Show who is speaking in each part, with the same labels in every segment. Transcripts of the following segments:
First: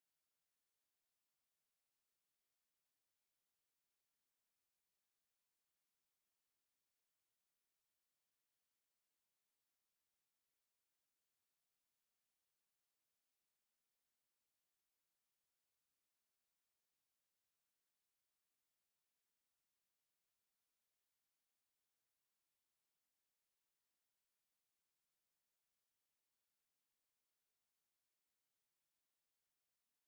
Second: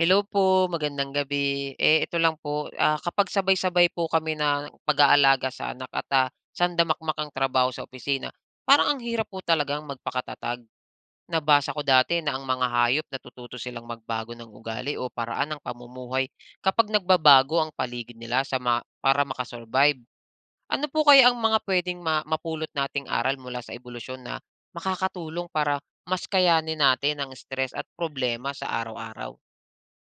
Speaker 1: Hello po, magandang gabi. Eh, ito lang po, kapag sabay-sabay po kami na pag-aalaga sa anak at sandamakmak ang trabaho sa opisina, parang ang hirap po talagang magpakatatag. Nabasa ko dati na ang mga hayop natututo silang magbago ng ugali o paraan ng pamumuhay kapag nagbabago ang paligid nila sa para makasurvive. Ano po kaya ang mga pwedeng mapulot nating aral mula sa ebolusyon na makakatulong para mas kayanin natin ang stress at problema sa araw-araw?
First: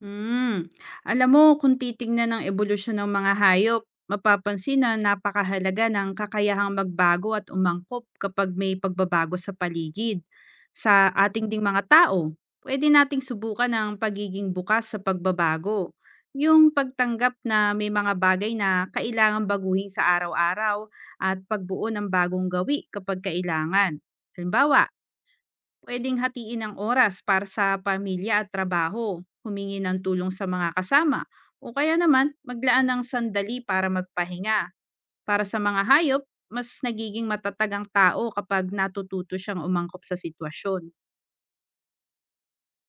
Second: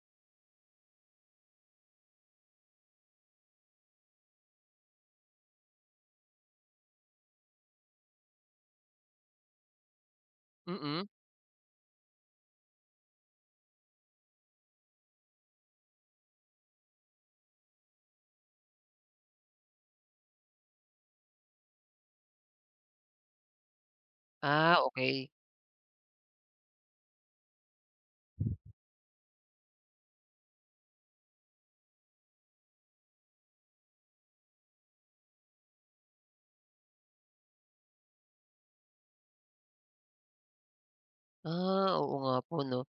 Speaker 2: Hmm. Alam mo kung titingnan ang ebolusyon ng mga hayop, mapapansin na napakahalaga ng kakayahang magbago at umangkop kapag may pagbabago sa paligid.
Speaker 1: Mm.
Speaker 2: Sa ating ding mga tao, pwede nating subukan ang pagiging bukas sa pagbabago. Yung pagtanggap na may mga bagay na kailangan baguhin sa araw-araw at pagbuo ng bagong gawi kapag kailangan.
Speaker 1: Ah,
Speaker 2: Halimbawa,
Speaker 1: okey.
Speaker 2: pwedeng hatiin ang oras para sa pamilya at trabaho, humingi ng tulong sa mga kasama, o kaya naman maglaan ng sandali para magpahinga. Para sa mga hayop, mas nagiging matatag ang tao kapag natututo siyang umangkop sa sitwasyon.
Speaker 1: Ah, oo nga po 'no.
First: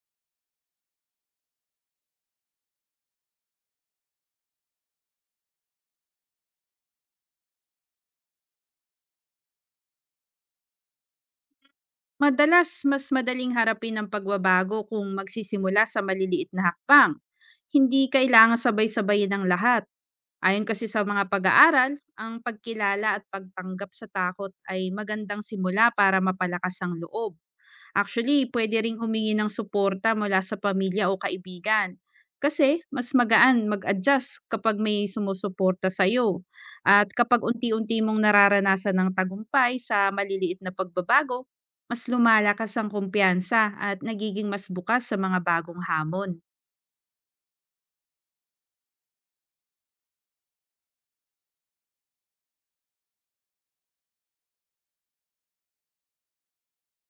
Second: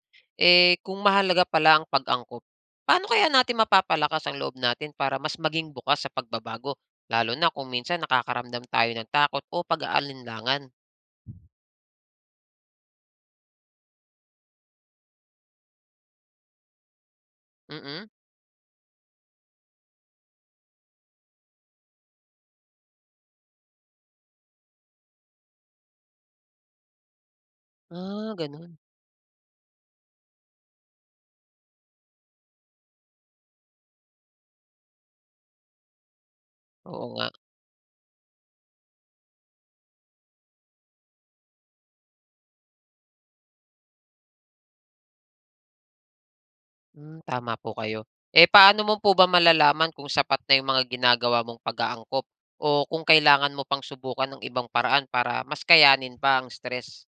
Speaker 1: Eh, kung mahalaga pala ang pag-angkop, paano kaya natin mapapalakas ang loob natin para mas maging bukas sa pagbabago, lalo na kung minsan nakakaramdam tayo ng takot o pag-aalinlangan?
Speaker 2: Madalas, mas madaling harapin ang pagbabago kung magsisimula sa maliliit na hakbang. Hindi
Speaker 1: Mm.
Speaker 2: kailangan sabay-sabayin ang lahat. Ayon kasi sa mga pag-aaral, ang pagkilala at pagtanggap sa takot ay magandang simula para mapalakas ang loob.
Speaker 1: Ah,
Speaker 2: Actually,
Speaker 1: gano'n.
Speaker 2: puwede ring humingi ng suporta mula sa pamilya o kaibigan. Kasi mas magaan mag-adjust kapag may sumusuporta sa'yo.
Speaker 1: Oo
Speaker 2: At
Speaker 1: nga.
Speaker 2: kapag unti-unti mong nararanasan ng tagumpay sa maliliit na pagbabago, mas lumalakas ang kumpiyansa at nagiging mas bukas sa mga bagong hamon.
Speaker 1: Hmm, tama po kayo. Eh, paano mo po ba malalaman kung sapat na yung mga ginagawa mong pag-aangkop o kung kailangan mo pang subukan ng ibang paraan para mas kayanin pa ang stress?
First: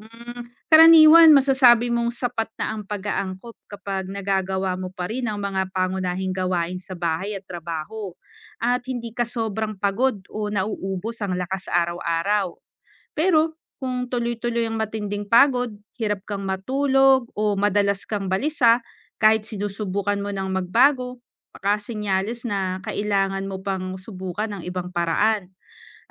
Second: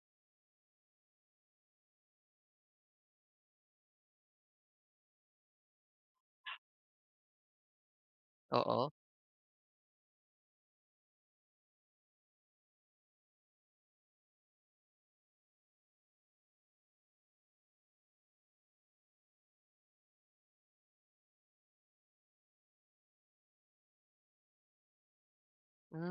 Speaker 2: Karaniwan, masasabi mong sapat na ang pag-aangkop kapag nagagawa mo pa rin ang mga pangunahing gawain sa bahay at trabaho at
Speaker 1: Oo.
Speaker 2: hindi ka sobrang pagod o nauubos ang lakas araw-araw. Pero kung tuloy-tuloy ang matinding pagod, hirap kang matulog o madalas kang balisa kahit sinusubukan mo ng magbago, baka senyales na kailangan mo pang subukan ng ibang paraan.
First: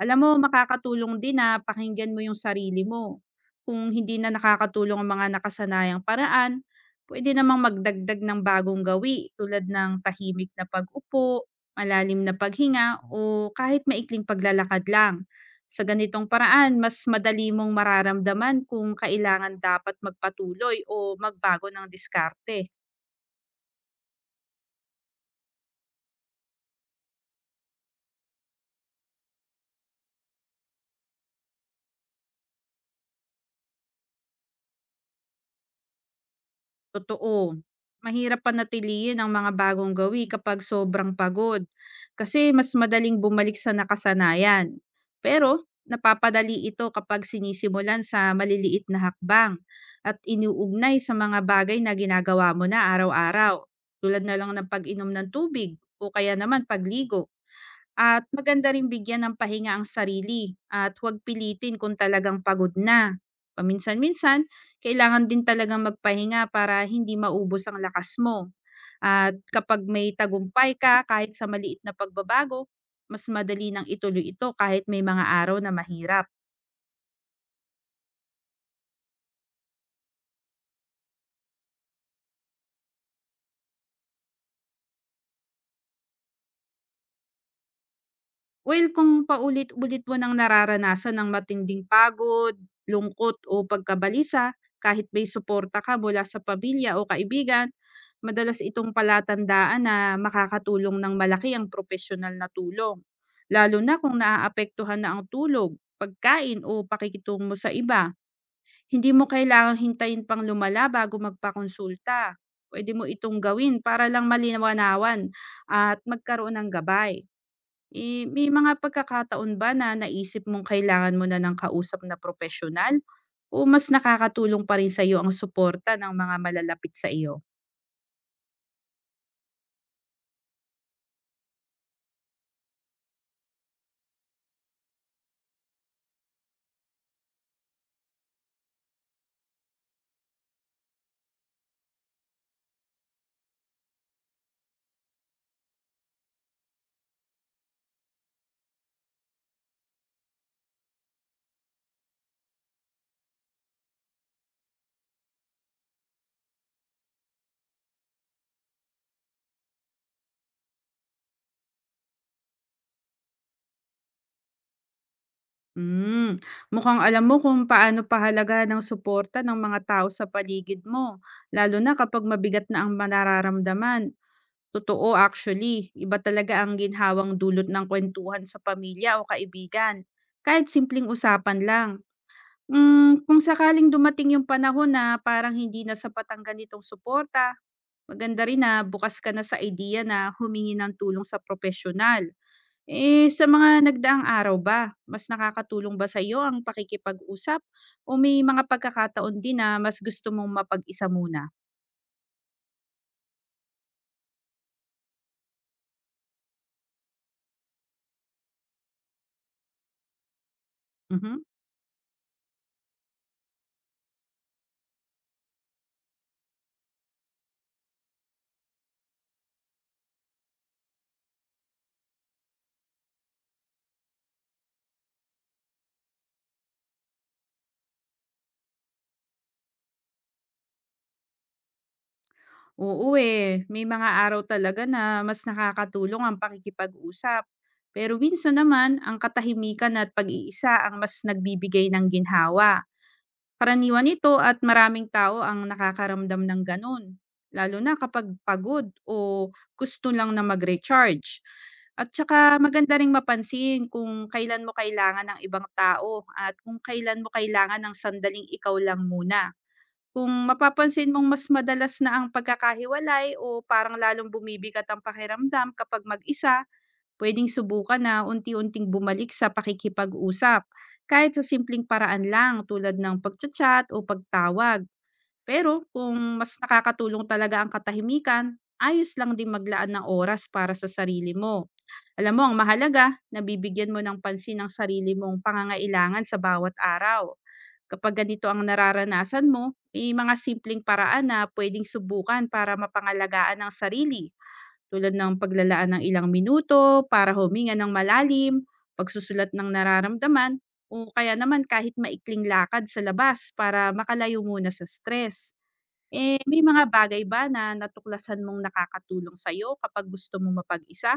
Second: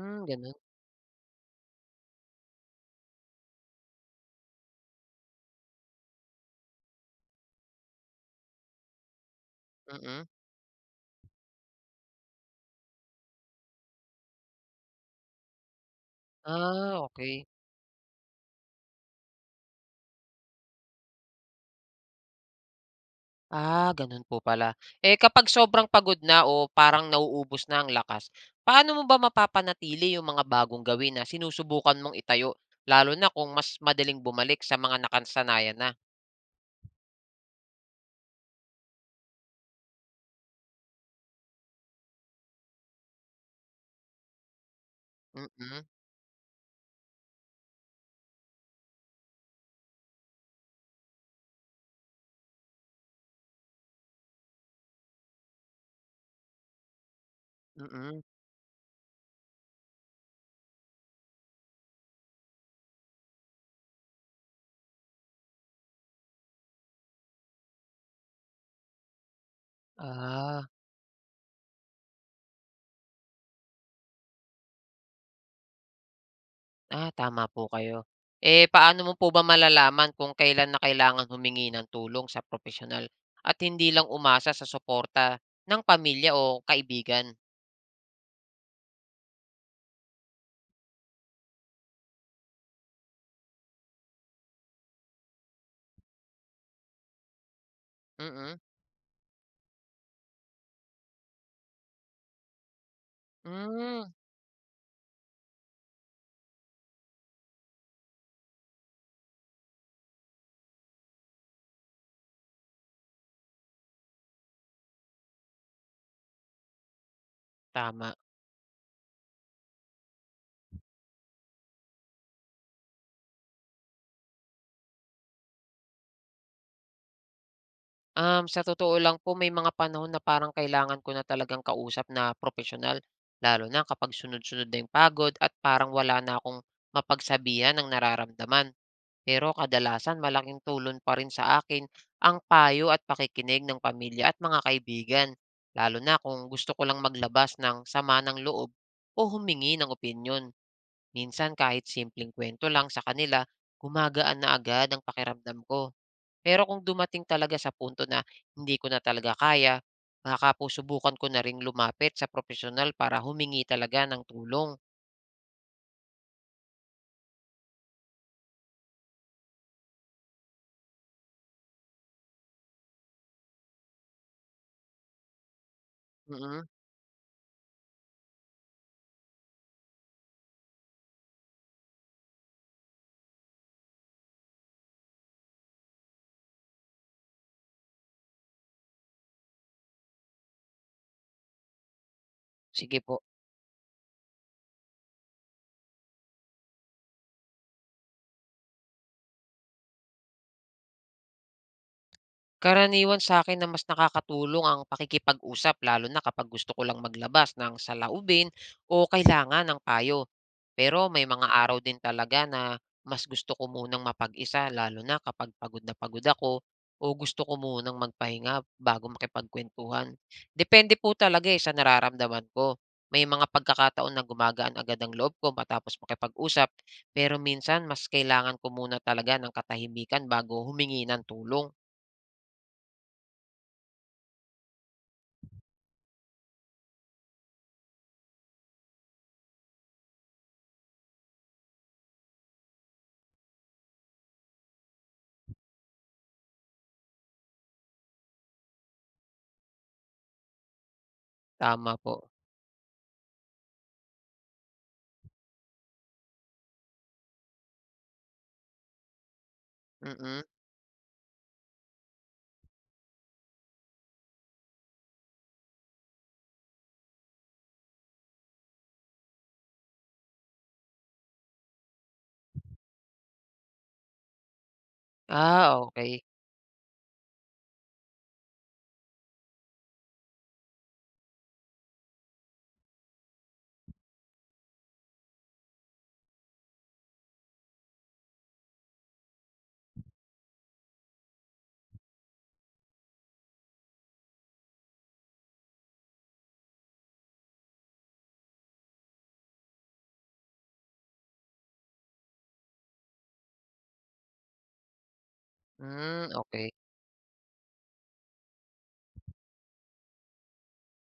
Speaker 2: Alam mo,
Speaker 1: gano'n.
Speaker 2: makakatulong din na pakinggan mo yung sarili mo. Kung hindi na nakakatulong ang mga nakasanayang paraan, puwede namang magdagdag ng bagong gawi tulad ng
Speaker 1: Mm.
Speaker 2: tahimik na pag-upo, malalim na paghinga o kahit maikling paglalakad lang. Sa ganitong paraan, mas
Speaker 1: Ah, okay.
Speaker 2: madali mong mararamdaman kung kailangan dapat magpatuloy o magbago ng diskarte.
Speaker 1: Ah, gano'n po pala. Eh, kapag sobrang pagod na o parang nauubos na ang lakas, paano mo ba mapapanatili yung mga bagong gawin na sinusubukan mong itayo, lalo na kung mas madaling bumalik sa mga nakasanayan na?
Speaker 2: Totoo. Mahirap panatilihin ang mga bagong gawi kapag sobrang pagod kasi mas madaling bumalik sa nakasanayan. Pero
Speaker 1: Mm,
Speaker 2: napapadali ito kapag sinisimulan sa maliliit na hakbang at iniuugnay sa mga bagay na ginagawa mo na araw-araw tulad na lang ng pag-inom ng tubig o kaya naman pagligo.
Speaker 1: mm.
Speaker 2: At maganda rin bigyan ng pahinga ang sarili at huwag pilitin kung talagang pagod na. Paminsan-minsan, kailangan din talagang magpahinga para hindi maubos ang lakas mo. At kapag may
Speaker 1: Ah,
Speaker 2: tagumpay ka kahit sa maliit na pagbabago, mas madali nang ituloy ito kahit may mga araw na mahirap.
Speaker 1: ah, tama po kayo. Eh, paano mo po ba malalaman kung kailan na kailangan humingi ng tulong sa propesyonal at hindi lang umasa sa suporta ng pamilya o kaibigan?
Speaker 2: Well, kung paulit-ulit mo nang nararanasan ng matinding pagod, lungkot o pagkabalisa kahit may suporta ka mula sa pamilya o kaibigan,
Speaker 1: Mm-mm.
Speaker 2: madalas itong palatandaan na makakatulong ng malaki ang profesional na tulong. Lalo na
Speaker 1: Mm, hmm,
Speaker 2: kung naaapektuhan na ang tulog, pagkain o pakikitungo sa iba. Hindi mo kailangang hintayin pang lumala bago magpakonsulta. Pwede mo itong gawin para lang malinawan at magkaroon ng gabay.
Speaker 1: tama.
Speaker 2: Eh, may mga pagkakataon ba na naisip mong kailangan mo na ng kausap na profesional, o mas nakakatulong pa rin sa'yo ang suporta ng mga malalapit sa iyo?
Speaker 1: Sa totoo lang po may mga panahon na parang kailangan ko na talagang kausap na profesional lalo na kapag sunod-sunod na yung pagod at parang wala na akong mapagsabihan ng nararamdaman. Pero kadalasan malaking tulong pa rin sa akin ang payo at pakikinig ng pamilya at mga kaibigan, lalo na kung gusto ko lang maglabas ng sama ng loob o humingi ng opinyon. Minsan kahit simpleng kwento lang sa kanila, gumagaan na agad ang pakiramdam ko. Pero kung dumating talaga sa punto na hindi ko na talaga kaya, baka po subukan ko na ring lumapit sa profesional para humingi talaga ng tulong.
Speaker 2: Hmm, Mukhang alam mo kung paano pahalaga ng suporta ng mga tao sa paligid mo, lalo na kapag mabigat na ang manararamdaman. Totoo, actually, iba talaga
Speaker 1: Mm.
Speaker 2: ang ginhawang dulot ng kwentuhan sa pamilya o kaibigan, kahit simpleng usapan lang. Kung sakaling dumating yung panahon na parang hindi na sapat ang ganitong suporta, maganda rin na bukas ka na sa idea na humingi ng tulong sa profesional.
Speaker 1: Sige po.
Speaker 2: Eh, sa mga nagdaang araw ba, mas nakakatulong ba sa iyo ang pakikipag-usap o may mga pagkakataon din na mas gusto mong mapag-isa muna?
Speaker 1: Karaniwan sa akin na mas nakakatulong ang pakikipag-usap lalo na kapag gusto ko lang maglabas ng saloobin o kailangan ng payo. Pero may
Speaker 2: Mhm.
Speaker 1: mga araw din talaga na mas gusto ko munang mapag-isa lalo na kapag pagod na pagod ako o gusto ko munang magpahinga bago makipagkuwentuhan. Depende po talaga, eh, sa nararamdaman ko. May mga pagkakataon na gumagaan agad ang loob ko matapos makipag-usap, pero minsan mas kailangan ko muna talaga ng katahimikan bago humingi ng tulong.
Speaker 2: Oo eh, may mga araw talaga na mas nakakatulong ang pakikipag-usap. Pero minsan naman, ang katahimikan at pag-iisa ang mas nagbibigay ng ginhawa. Karaniwan ito, at maraming tao ang nakakaramdam ng gano'n, lalo na kapag pagod o gusto lang na mag-recharge.
Speaker 1: Tama
Speaker 2: At
Speaker 1: po,
Speaker 2: saka maganda ring mapansin kung kailan mo kailangan ng ibang tao at kung kailan mo kailangan ng sandaling ikaw lang muna. Kung
Speaker 1: mm.
Speaker 2: mapapansin mong mas madalas na ang pagkakahiwalay o parang lalong bumibigat ang pakiramdam kapag mag-isa, puwedeng subukan na unti-unting bumalik sa pakikipag-usap, kahit sa simpleng paraan lang tulad ng pagcha-chat o pagtawag.
Speaker 1: Ah,
Speaker 2: Pero
Speaker 1: okey.
Speaker 2: kung mas nakakatulong talaga ang katahimikan, ayos lang din maglaan ng oras para sa sarili mo. Alam mo, ang mahalaga, nabibigyan mo ng pansin ang sarili mong pangangailangan sa bawat araw. Kapag ganito ang nararanasan mo, may mga simpleng paraan na pwedeng subukan para mapangalagaan ang sarili tulad ng paglalaan ng ilang minuto para huminga ng malalim, pagsusulat ng nararamdaman, o kaya naman kahit maikling lakad sa labas para makalayo muna sa stress.
Speaker 1: Hmm,
Speaker 2: Eh, may
Speaker 1: okey.
Speaker 2: mga bagay ba na natuklasan mong nakakatulong sa'yo kapag gusto mong mapag-isa?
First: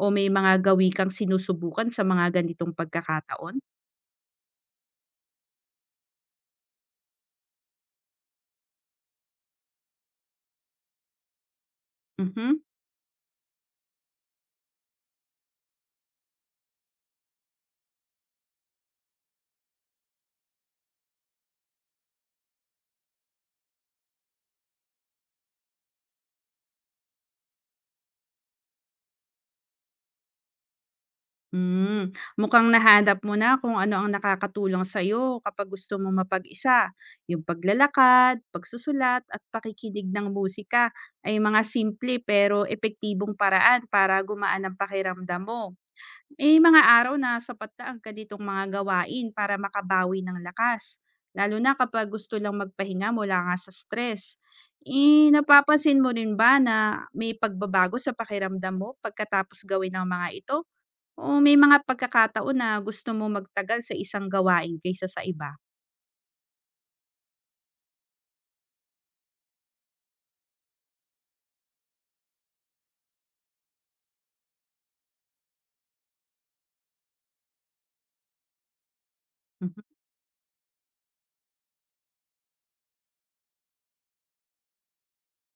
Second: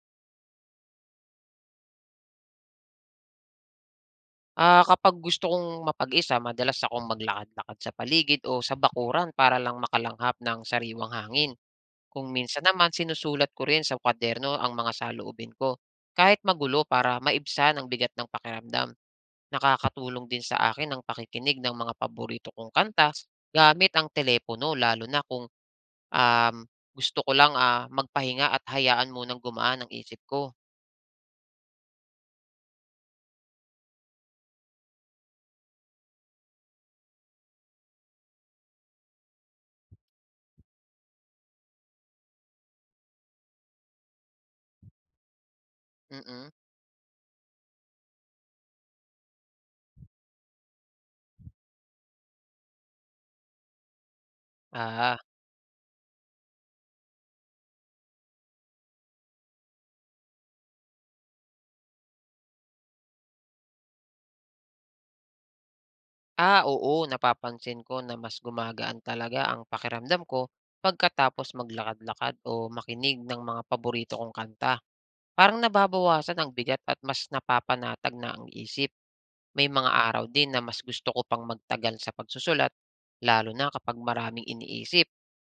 Speaker 2: O may mga gawi kang sinusubukan sa mga ganitong pagkakataon?
Speaker 1: Ah, kapag gusto kong mapag-isa madalas akong maglakad-lakad sa paligid o sa bakuran para lang makalanghap ng sariwang hangin. Kung
Speaker 2: Mhm.
Speaker 1: minsan naman sinusulat ko rin sa kwaderno ang mga saloobin ko, kahit magulo para maibsan ang bigat ng pakiramdam. Nakakatulong din sa akin ang pakikinig ng mga paborito kong kanta gamit ang telepono lalo na kung, um, gusto ko lang, magpahinga at hayaan munang gumaan ang isip ko.
Speaker 2: Mukhang nahanap mo na kung ano ang nakakatulong sa'yo kapag gusto mo mapag-isa. Yung paglalakad, pagsusulat, at pakikinig ng musika ay mga simple pero epektibong paraan para gumaan ang pakiramdam mo.
Speaker 1: Mm.
Speaker 2: May mga araw na sapat na ang ganitong mga gawain para makabawi ng lakas, lalo na kapag gusto lang magpahinga mula nga sa stress.
Speaker 1: Ah,
Speaker 2: Eh, napapansin mo rin ba na may pagbabago sa pakiramdam mo pagkatapos gawin ng mga ito? Oo, may mga pagkakataon na gusto mo magtagal sa isang gawain kaysa sa iba.
Speaker 1: Ah, oo, napapansin ko na mas gumagaan talaga ang pakiramdam ko pagkatapos maglakad-lakad o makinig ng mga paborito kong kanta. Parang nababawasan ang bigat at mas napapanatag na ang isip.
Speaker 2: Hmm.
Speaker 1: May mga araw din na mas gusto ko pang magtagal sa pagsusulat, lalo na kapag maraming iniisip.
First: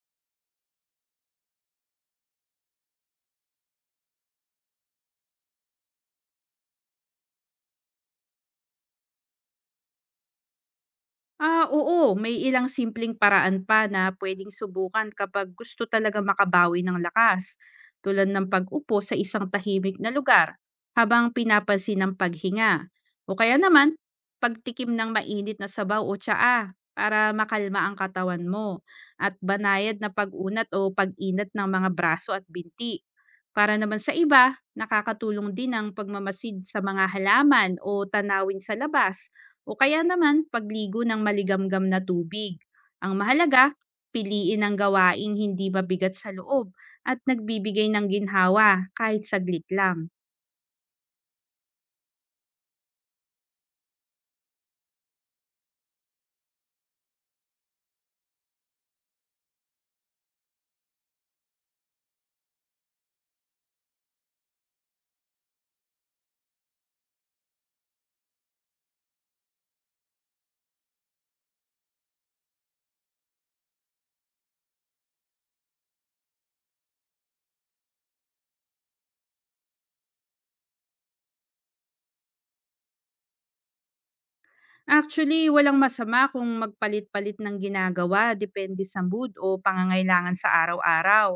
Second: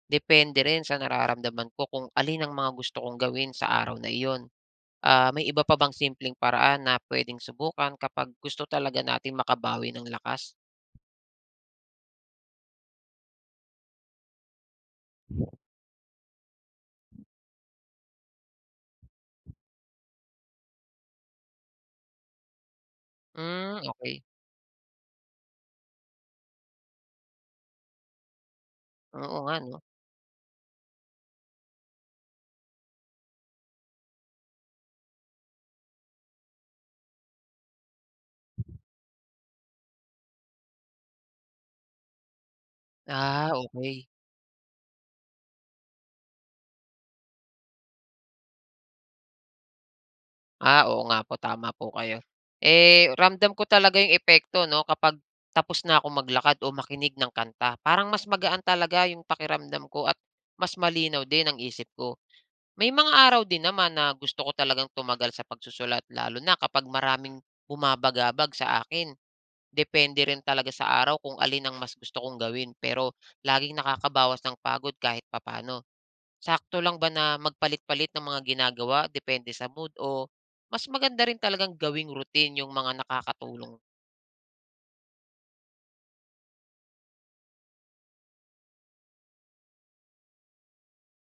Speaker 1: Depende rin sa nararamdaman ko kung alin ang mga gusto kong gawin sa araw na iyon. Ah, may iba pa bang simpleng paraan na pwedeng subukan kapag gusto talaga natin makabawi ng lakas?
Speaker 2: Ah, oo, may ilang simpleng paraan pa na pwedeng subukan kapag gusto talaga makabawi ng lakas, tulad ng pag-upo sa isang tahimik na lugar habang pinapansin ang paghinga. O kaya
Speaker 1: Hmm,
Speaker 2: naman,
Speaker 1: okey.
Speaker 2: pagtikim ng mainit na sabaw o tsaa para makalma ang katawan mo
Speaker 1: Oo
Speaker 2: at
Speaker 1: nga 'no.
Speaker 2: banayad na pag-unat o pag-inat ng mga braso at binti. Para naman sa iba, nakakatulong din ang pagmamasid sa mga halaman o tanawin sa labas o kaya naman pagligo ng maligamgam na tubig. Ang
Speaker 1: Ah,
Speaker 2: mahalaga,
Speaker 1: okey.
Speaker 2: piliin ang gawaing hindi mabigat sa loob at nagbibigay ng ginhawa kahit saglit lang.
Speaker 1: Ah, oo nga po, tama po kayo. Eh, ramdam ko talaga yung epekto 'no, kapag tapos na akong maglakad o makinig ng kanta. Parang mas magaan talaga yung pakiramdam ko at mas malinaw din ang isip ko. May mga araw din naman na gusto ko talagang tumagal sa pagsusulat, lalo na kapag maraming bumabagabag sa akin. Depende rin talaga sa araw kung alin ang mas gusto kong gawin pero laging nakakabawas ng pagod kahit papaano. Sakto lang ba na magpalit-palit ng mga ginagawa depende sa mood o mas maganda rin talagang gawing routine yung mga nakakatulong?
Speaker 2: Actually, walang masama kung magpalit-palit ng ginagawa depende sa mood o pangangailangan sa araw-araw.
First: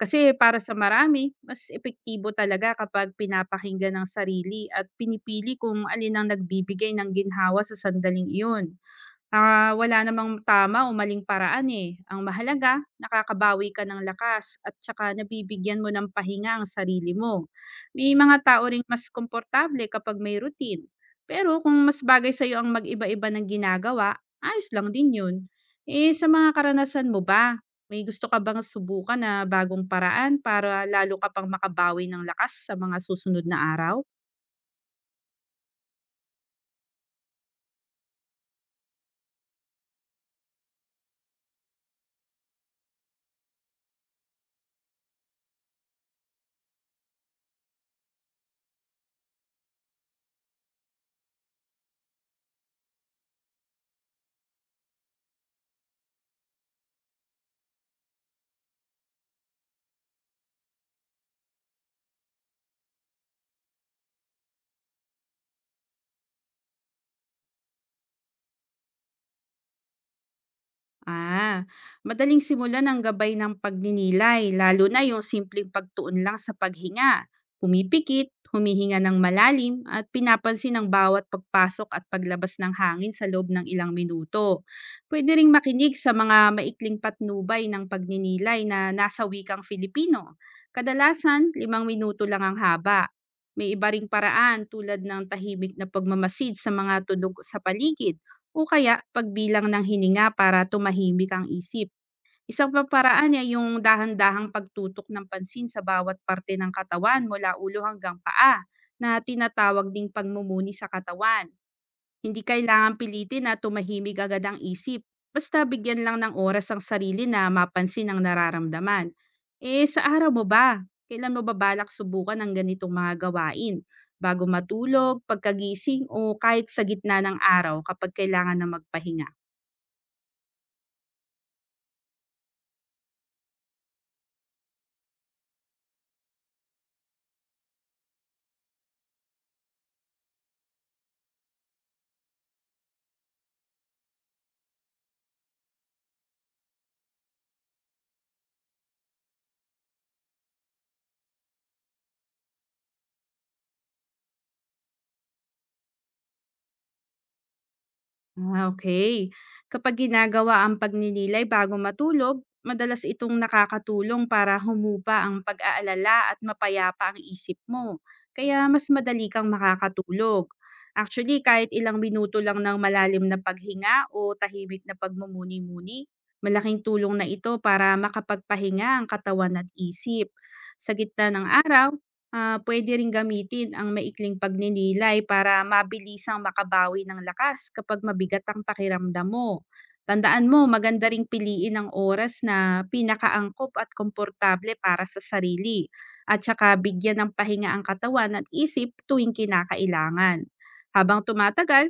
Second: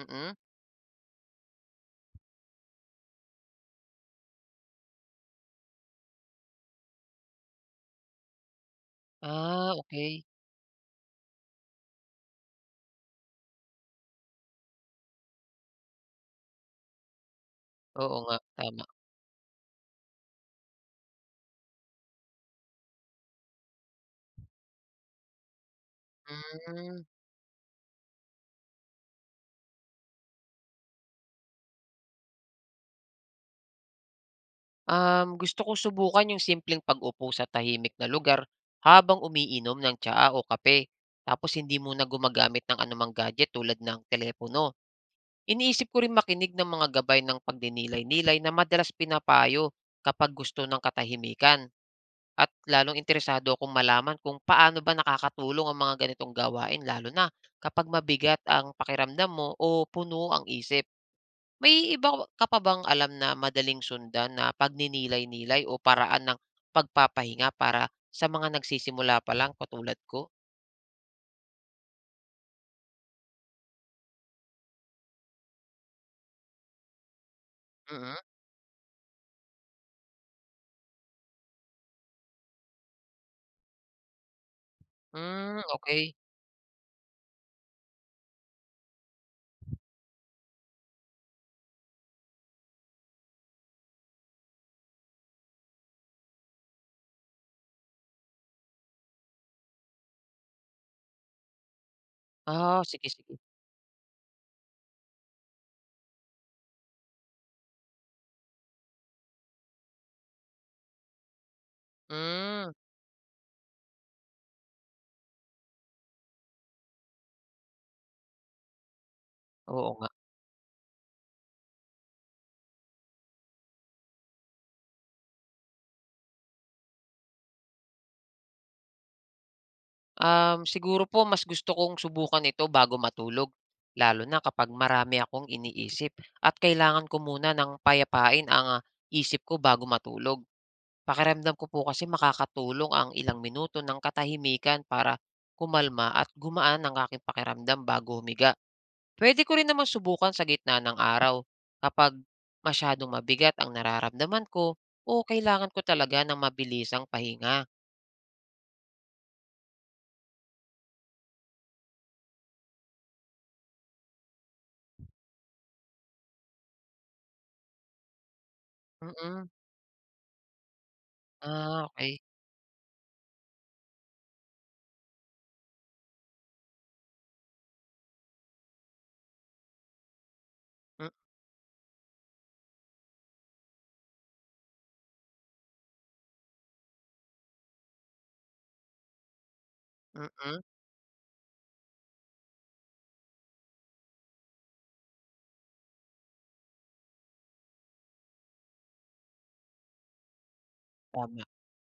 Speaker 2: Kasi para sa marami, mas epektibo talaga kapag pinapakinggan ng sarili at pinipili kung alin ang nagbibigay ng ginhawa sa sandaling iyon.
Speaker 1: Ah,
Speaker 2: Ah, wala
Speaker 1: okey.
Speaker 2: namang tama o maling paraan, eh. Ang mahalaga, nakakabawi ka ng lakas at saka nabibigyan mo ng pahinga ang sarili mo. May
Speaker 1: Oo nga,
Speaker 2: mga tao
Speaker 1: tama.
Speaker 2: ring mas komportable kapag may routine. Pero kung mas bagay sa'yo ang mag-iba-iba ng ginagawa, ayos lang din yun. Eh, sa mga
Speaker 1: Hmm.
Speaker 2: karanasan mo ba, may gusto ka bang subukan na bagong paraan para lalo ka pang makabawi ng lakas sa mga susunod na araw?
Speaker 1: Gusto ko subukan yung simpleng pag-upo sa tahimik na lugar habang umiinom ng tsaa o kape, tapos hindi muna gumagamit ng anumang gadget tulad ng telepono. Iniisip ko rin makinig ng mga gabay ng pagdinilay-nilay na madalas pinapayo kapag gusto ng katahimikan. At lalong interesado akong malaman kung paano ba nakakatulong ang mga ganitong gawain lalo na kapag mabigat ang pakiramdam mo o puno ang isip. May iba ka pa bang alam na madaling sundan na pagninilay-nilay o paraan ng pagpapahinga para sa mga nagsisimula pa lang katulad ko?
Speaker 2: Ah, madaling simulan ang gabay ng pagninilay, lalo na yung simpleng pagtuon lang sa paghinga.
Speaker 1: Mm.
Speaker 2: Pumipikit, humihinga ng malalim, at pinapansin ang bawat pagpasok at paglabas ng hangin sa loob ng ilang minuto. Pwede ring
Speaker 1: Hmm,
Speaker 2: makinig sa
Speaker 1: okey.
Speaker 2: mga maikling patnubay ng pagninilay na nasa wikang Filipino. Kadalasan, 5 minuto lang ang haba. May iba ring paraan tulad ng tahimik na pagmamasid sa mga tunog sa paligid o kaya pagbilang ng hininga para tumahimik ang isip. Isang
Speaker 1: Ah,
Speaker 2: pang
Speaker 1: sige,
Speaker 2: paraan
Speaker 1: sige.
Speaker 2: ay yung dahan-dahang pagtutok ng pansin sa bawat parte ng katawan mula ulo hanggang paa na tinatawag ding pagmumuni sa katawan. Hindi
Speaker 1: Hmm,
Speaker 2: kailangan pilitin na tumahimig agad ang isip. Basta bigyan lang ng oras ang sarili na mapansin ang nararamdaman. Eh,
Speaker 1: oo
Speaker 2: sa
Speaker 1: nga.
Speaker 2: araw mo ba? Kailan mo ba balak subukan ang ganitong mga gawain? Bago matulog, pagkagising, o kahit sa gitna ng araw kapag kailangan na magpahinga?
Speaker 1: Siguro po mas gusto kong subukan ito bago matulog, lalo na kapag marami akong iniisip at kailangan ko muna ng payapain ang isip ko bago matulog. Pakiramdam ko po kasi makakatulong ang ilang minuto ng katahimikan para kumalma at gumaan ang aking pakiramdam bago humiga. Pwede ko rin naman subukan sa gitna ng araw kapag masyadong mabigat ang nararamdaman ko o kailangan ko talaga ng mabilisang pahinga.
Speaker 2: Ah, okey. Kapag ginagawa ang pagninilay bago matulog, madalas itong nakakatulong para humupa ang pag-aalala at mapayapa ang isip mo, kaya mas madali kang
Speaker 1: Mm.
Speaker 2: makakatulog. Actually, kahit
Speaker 1: Ah,
Speaker 2: ilang
Speaker 1: okay.
Speaker 2: minuto lang ng malalim na paghinga o tahimik na pagmumuni-muni, malaking tulong na ito para makapagpahinga ang katawan at isip. Sa gitna ng araw, pwede ring gamitin ang maikling pagninilay para mabilisang makabawi ng lakas kapag mabigat ang pakiramdam mo.
Speaker 1: Mm,
Speaker 2: Tandaan mo,
Speaker 1: mm.
Speaker 2: maganda ring piliin ang oras na pinakaangkop at komportable para sa sarili at saka bigyan ng pahinga ang katawan at isip tuwing kinakailangan. Habang
Speaker 1: Tama.
Speaker 2: tumatagal,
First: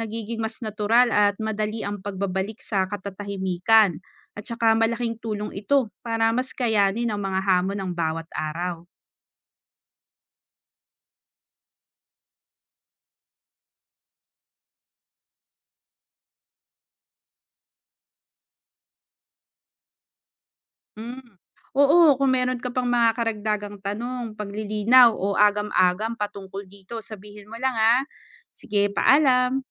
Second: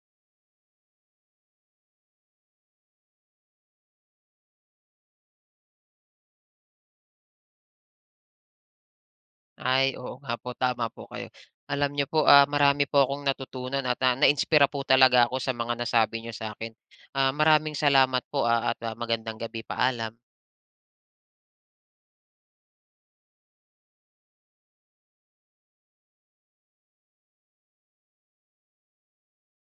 Speaker 2: nagiging mas natural at madali ang pagbabalik sa katatahimikan at saka malaking tulong ito para mas kayanin ang mga hamon ng bawat araw.
Speaker 1: Ay, oo nga po, tama po kayo. Alam niyo po, marami po akong natutunan at, naiinspira po talaga ako sa mga nasabi niyo sa akin. Ah, maraming salamat po, at, magandang gabi. Paalam.
Speaker 2: Hmm. Oo, kung meron ka pang mga karagdagang tanong, paglilinaw o agam-agam patungkol dito, sabihin mo lang, ah. Sige, paalam.